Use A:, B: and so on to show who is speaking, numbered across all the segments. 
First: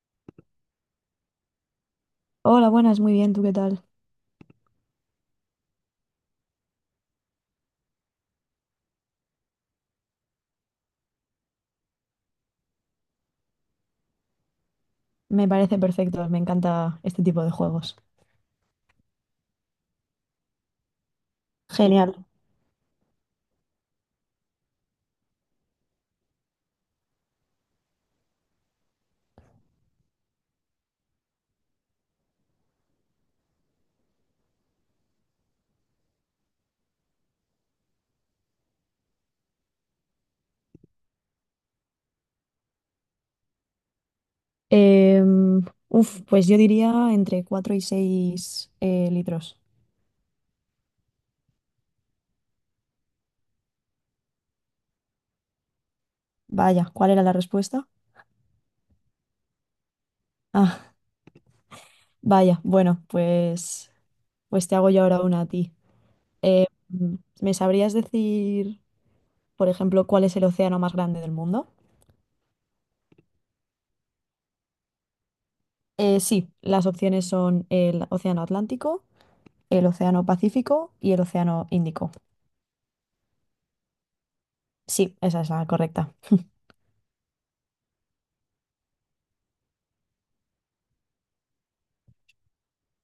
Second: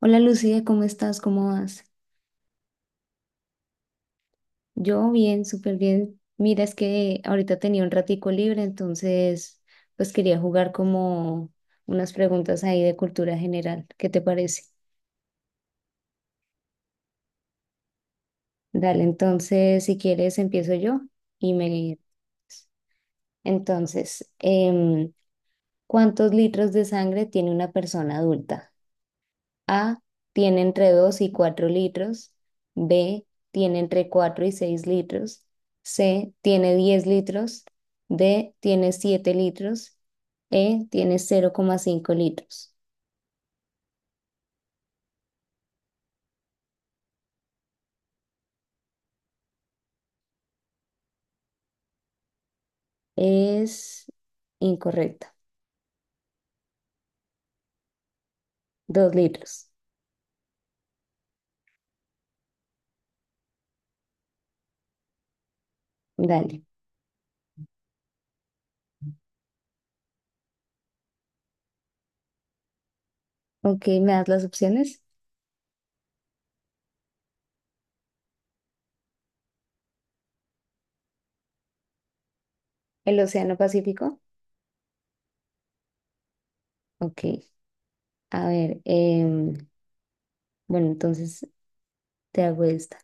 A: Hola Lucía, ¿cómo estás? ¿Cómo vas?
B: Hola, buenas, muy bien, ¿tú qué tal?
A: Yo bien, súper bien. Mira, es que ahorita tenía un ratico libre, entonces pues quería jugar como unas preguntas ahí de cultura general. ¿Qué te parece?
B: Me parece perfecto, me encanta este tipo de juegos.
A: Dale, entonces si quieres empiezo yo y me...
B: Genial.
A: Entonces, ¿cuántos litros de sangre tiene una persona adulta? A. Tiene entre 2 y 4 litros. B. Tiene entre 4 y 6 litros. C. Tiene 10 litros. D. Tiene 7 litros. E. Tiene 0,5 litros.
B: Em, Uf, pues yo diría entre 4 y 6 litros.
A: Es incorrecta.
B: Vaya, ¿cuál era la respuesta?
A: 2 litros.
B: Ah, vaya, bueno, pues, pues te hago yo ahora una a ti.
A: Dale.
B: Em, ¿Me sabrías decir, por ejemplo, cuál es el océano más grande del mundo?
A: Ok, ¿me das las opciones?
B: Sí, las opciones son el océano Atlántico, el océano Pacífico y el océano Índico.
A: ¿El Océano Pacífico?
B: Sí, esa es la correcta.
A: Ok. A ver, bueno, entonces te hago esta.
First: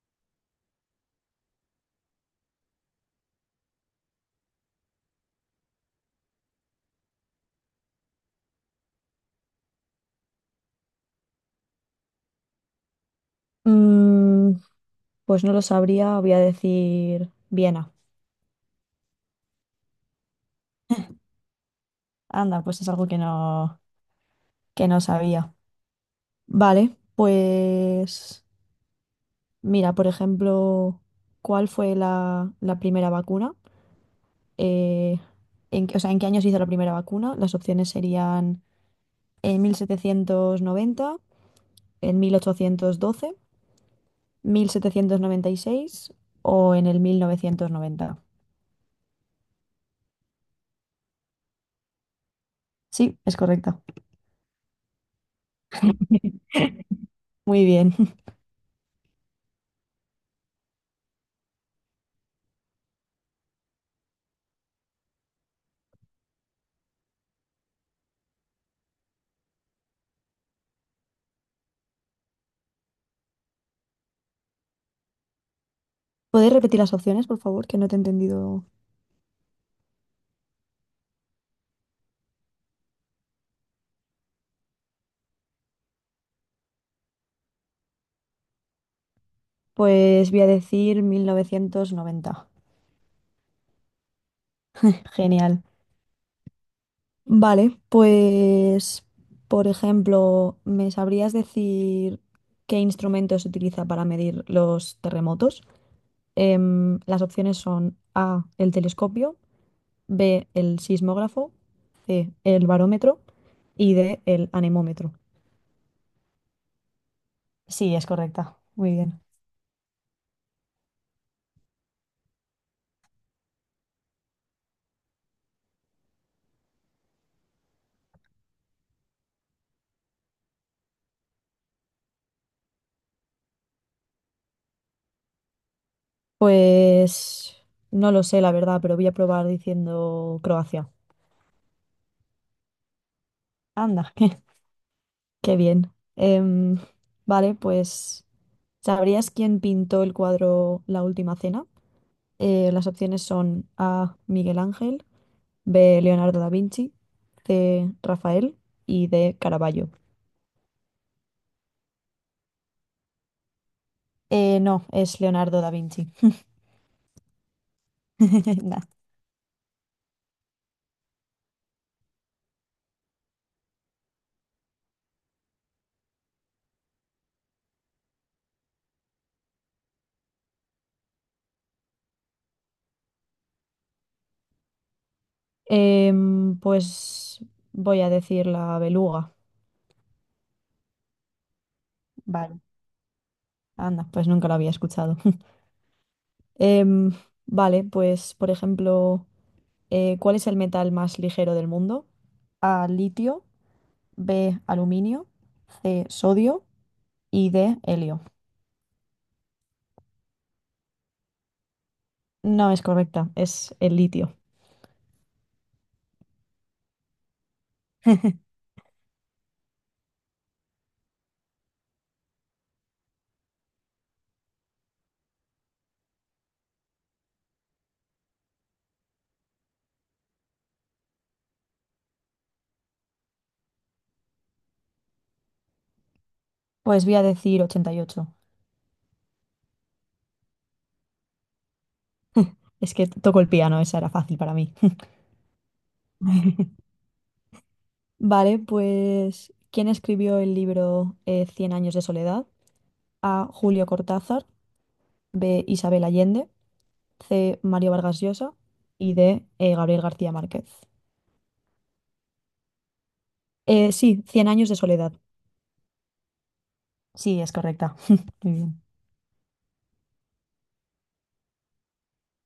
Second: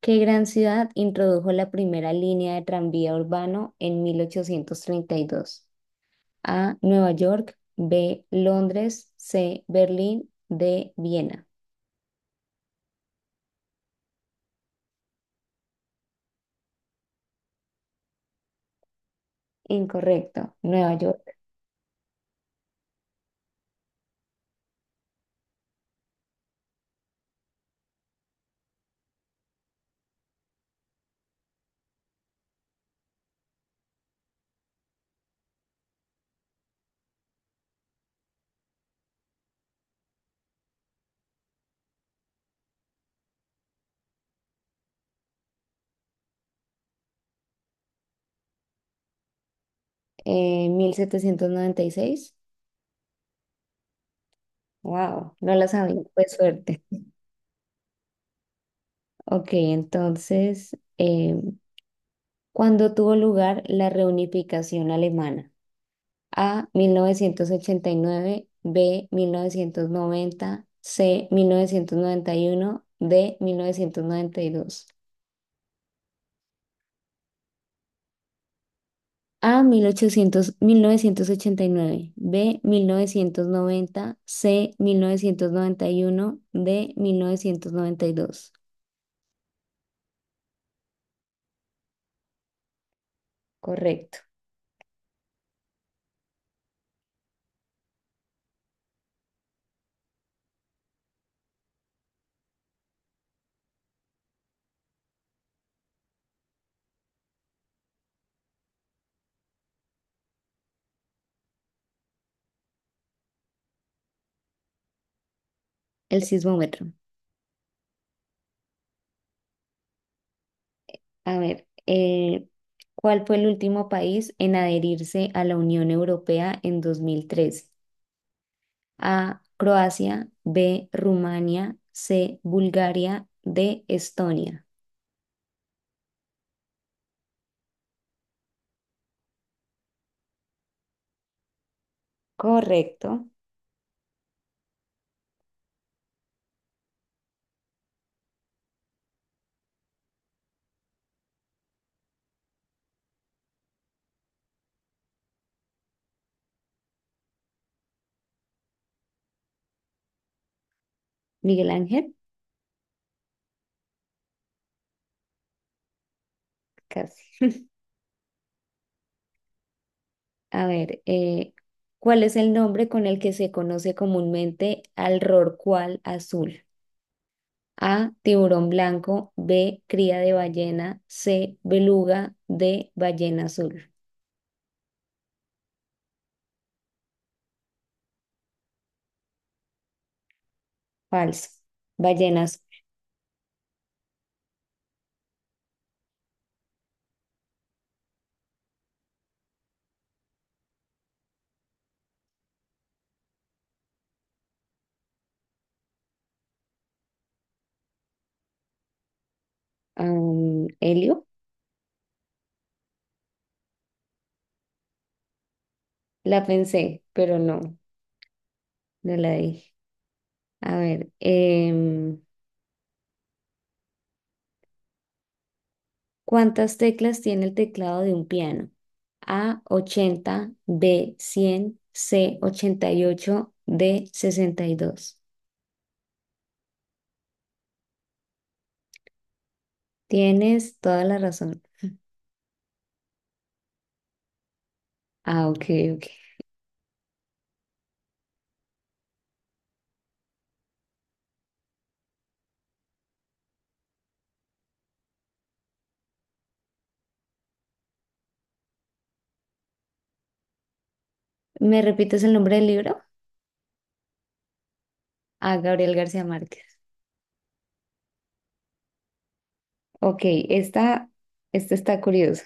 A: ¿Qué gran ciudad introdujo la primera línea de tranvía urbano en 1832? A. Nueva York. B. Londres. C. Berlín. D. Viena.
B: Mm, pues no lo sabría, voy a decir Viena.
A: Incorrecto. Nueva York.
B: Anda, pues es algo que no sabía. Vale, pues mira, por ejemplo, ¿cuál fue la primera vacuna? Eh, ¿En qué año se hizo la primera vacuna? Las opciones serían en 1790, en mil ochocientos doce, 1796 o en el 1990.
A: Mil setecientos noventa y seis.
B: Sí, es correcta.
A: Wow, no la sabía. Pues suerte.
B: Muy bien.
A: Ok, entonces, ¿cuándo tuvo lugar la reunificación alemana? A, 1989. B, 1990. C, 1991. D, 1992.
B: ¿Puedes repetir las opciones, por favor? Que no te he entendido.
A: A, 1989. B, mil novecientos noventa. C, mil novecientos noventa y uno. D, mil novecientos noventa y dos.
B: Pues voy a decir 1990.
A: Correcto,
B: Genial. Vale, pues, por ejemplo, ¿me sabrías decir qué instrumento se utiliza para medir los terremotos? Las opciones son A, el telescopio, B, el sismógrafo, C, el barómetro y D, el anemómetro.
A: el sismómetro.
B: Sí, es correcta. Muy bien.
A: A ver, ¿cuál fue el último país en adherirse a la Unión Europea en 2013? A, Croacia. B, Rumania. C, Bulgaria. D, Estonia.
B: Pues no lo sé, la verdad, pero voy a probar diciendo Croacia.
A: Correcto.
B: Anda, qué, qué bien. Em, vale, pues ¿sabrías quién pintó el cuadro La Última Cena? Las opciones son A. Miguel Ángel, B. Leonardo da Vinci, C. Rafael y D. Caravaggio.
A: Miguel Ángel,
B: No, es Leonardo da Vinci.
A: casi.
B: Nah.
A: A ver, ¿cuál es el nombre con el que se conoce comúnmente al rorcual azul? A, tiburón blanco. B, cría de ballena. C, beluga. D, ballena azul.
B: Pues voy a decir la beluga.
A: Falso.
B: Vale,
A: Ballenas.
B: anda, pues nunca lo había escuchado. Em, vale, pues por ejemplo, ¿cuál es el metal más ligero del mundo? A, litio, B, aluminio, C, sodio y D, helio.
A: ¿Helio?
B: No es correcta, es el litio.
A: La pensé, pero no, no la dije. A ver, ¿cuántas teclas tiene el teclado de un piano? A, 80. B, 100. C, 88. D, 62.
B: Pues voy a decir 88.
A: Tienes toda la razón.
B: Es que toco el piano, esa era fácil para mí.
A: Ah, ok, ok.
B: Vale, pues ¿quién escribió el libro 100 años de soledad? A, Julio Cortázar, B, Isabel Allende, C, Mario Vargas Llosa y D, Gabriel García Márquez.
A: ¿Me repites el nombre del libro?
B: Sí, 100 años de soledad.
A: A, Gabriel García Márquez.
B: Sí, es correcta. Muy bien.
A: Ok, esta, esta está curiosa.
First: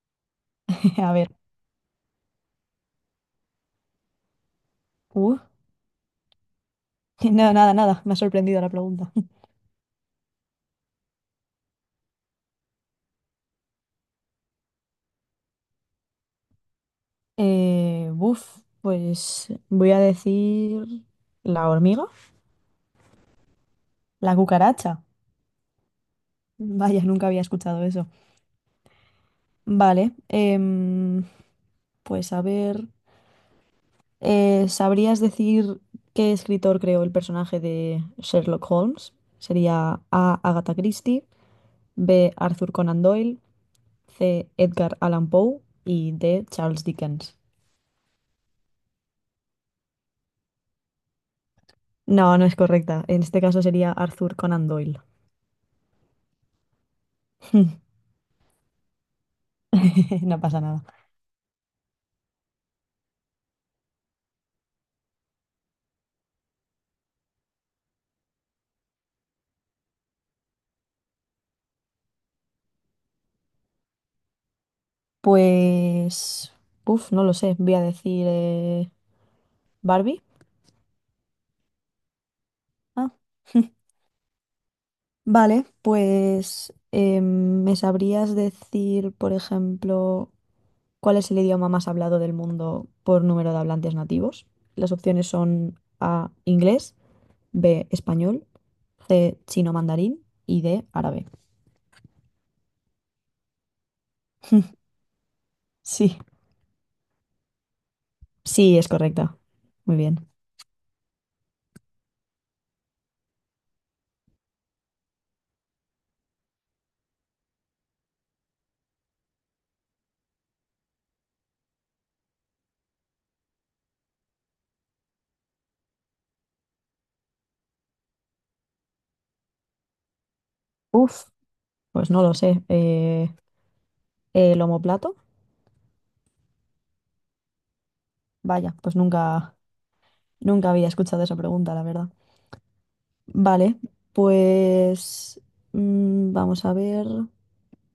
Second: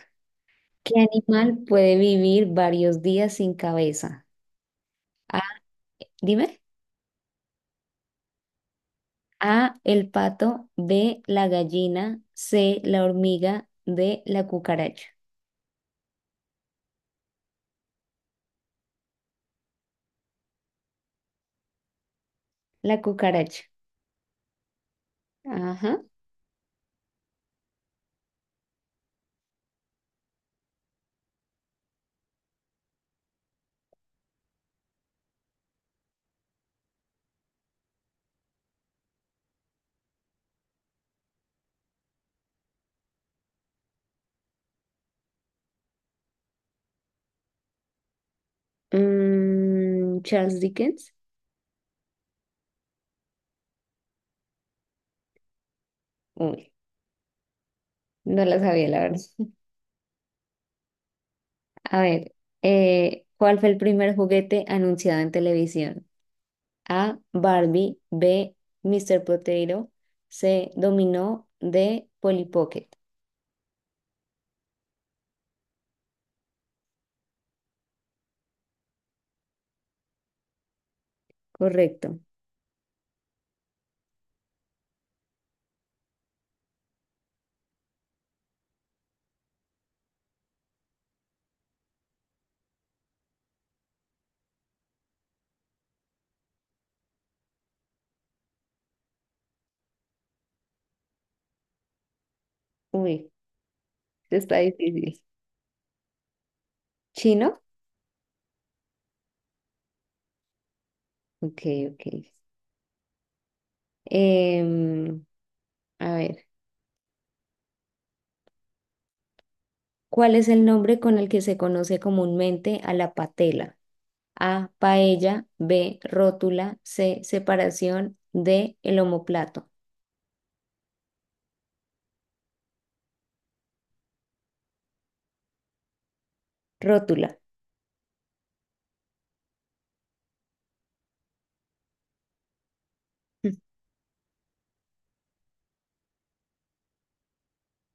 A: ¿Qué
B: A ver.
A: animal puede vivir varios días sin cabeza?
B: Uh,
A: A, dime.
B: nada, nada, nada. Me ha sorprendido la pregunta.
A: A, el pato. B, la gallina. C, la hormiga. D, la cucaracha.
B: Buf, pues voy a decir la hormiga,
A: La cucaracha.
B: la cucaracha.
A: Ajá.
B: Vaya, nunca había escuchado eso. Vale. Pues a ver. ¿Sabrías decir qué escritor creó el personaje de Sherlock Holmes? Sería A. Agatha Christie, B. Arthur Conan Doyle, C. Edgar Allan Poe y D. Charles Dickens.
A: Charles Dickens.
B: No, no es correcta. En este caso sería Arthur Conan Doyle.
A: Uy, no la sabía, la verdad.
B: No pasa nada.
A: A ver, ¿cuál fue el primer juguete anunciado en televisión? A. Barbie. B. Mr. Potato. C. Dominó. D. Polly Pocket.
B: Pues, uf, no lo sé. Voy a decir Barbie.
A: Correcto.
B: Ah. Vale, pues ¿me sabrías decir, por ejemplo, cuál es el idioma más hablado del mundo por número de hablantes nativos? Las opciones son A, inglés, B, español, C, chino mandarín y D, árabe.
A: Uy, esto está difícil.
B: Sí,
A: ¿Chino?
B: sí, es correcta. Muy bien.
A: Ok, ok. Em, a ver, ¿cuál es el nombre con el que se conoce comúnmente a la patela? A, paella. B, rótula. C, separación. D, el omóplato.
B: Uf. Pues no lo sé. ¿El omoplato?
A: Rótula.
B: Vaya, pues nunca, nunca había escuchado esa pregunta, la verdad. Vale, pues mm, vamos a ver.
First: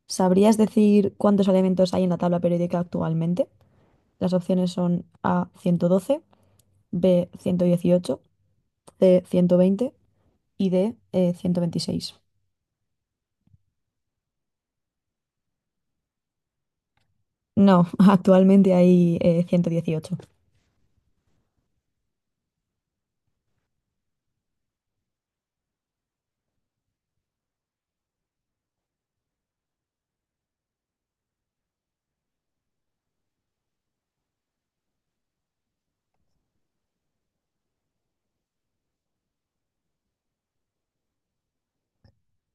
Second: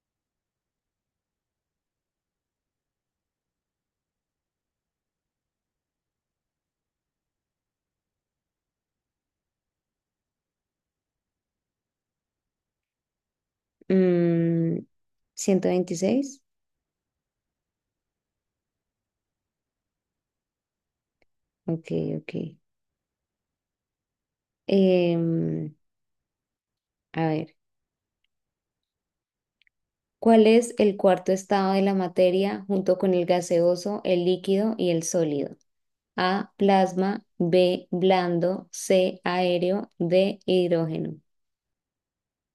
B: ¿Sabrías decir cuántos elementos hay en la tabla periódica actualmente? Las opciones son A 112, B 118, C 120 y D 126.
A: Mm, ciento veintiséis.
B: No, actualmente hay 118.
A: Ok, ok. Em, a ver, ¿cuál es el cuarto estado de la materia junto con el gaseoso, el líquido y el sólido? A, plasma. B, blando. C, aéreo. D, hidrógeno.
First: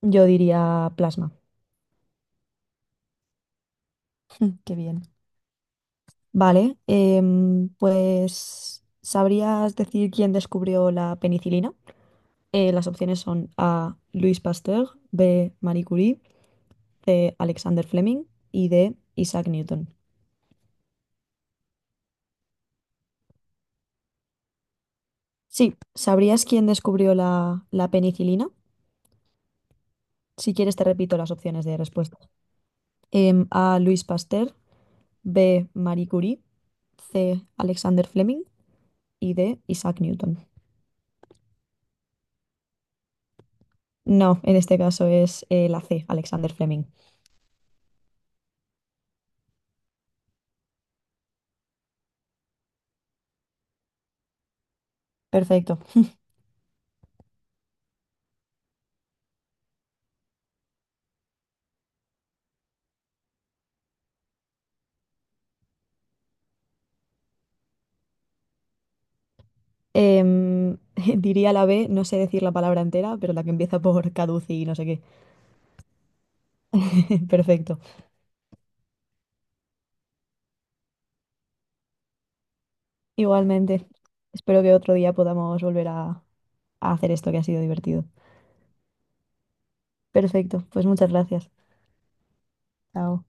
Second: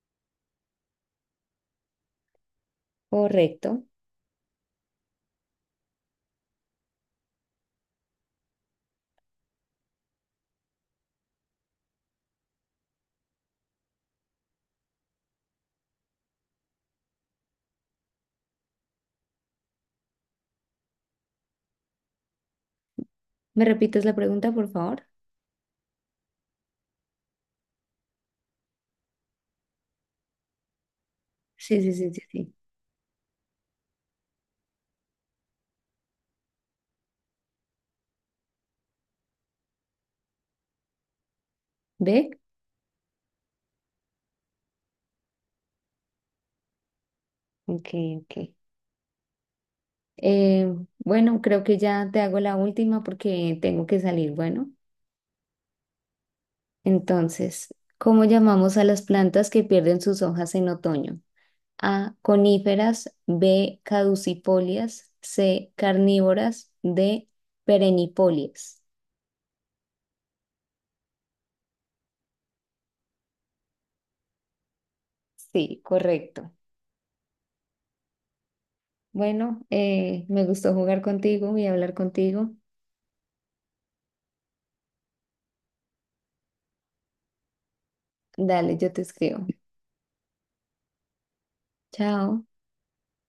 B: Yo diría plasma.
A: Correcto.
B: Qué bien. Vale, pues ¿sabrías decir quién descubrió la penicilina? Las opciones son A. Louis Pasteur, B. Marie Curie, C. Alexander Fleming y D. Isaac Newton.
A: ¿Me repites la pregunta, por favor?
B: Sí, ¿sabrías quién descubrió la penicilina? Si quieres te repito las opciones de
A: Sí, sí, sí,
B: respuesta.
A: sí, sí.
B: A. Louis Pasteur, B. Marie Curie, C. Alexander Fleming y D. Isaac Newton.
A: ¿B?
B: No, en este caso es la C, Alexander Fleming.
A: Ok, ok. Eh, bueno, creo que ya te hago la última porque tengo que salir. Bueno,
B: Perfecto.
A: entonces, ¿cómo llamamos a las plantas que pierden sus hojas en otoño? A. Coníferas. B. Caducifolias. C. Carnívoras. D. Perennifolias.
B: Em, Diría la B, no sé decir la palabra entera, pero la que empieza por caduci y no sé qué.
A: Sí, correcto.
B: Perfecto.
A: Bueno, me gustó jugar contigo y hablar contigo.
B: Igualmente, espero que otro día podamos volver a hacer esto que ha sido divertido.
A: Dale, yo te escribo.
B: Perfecto, pues muchas gracias.
A: Chao.
B: Chao.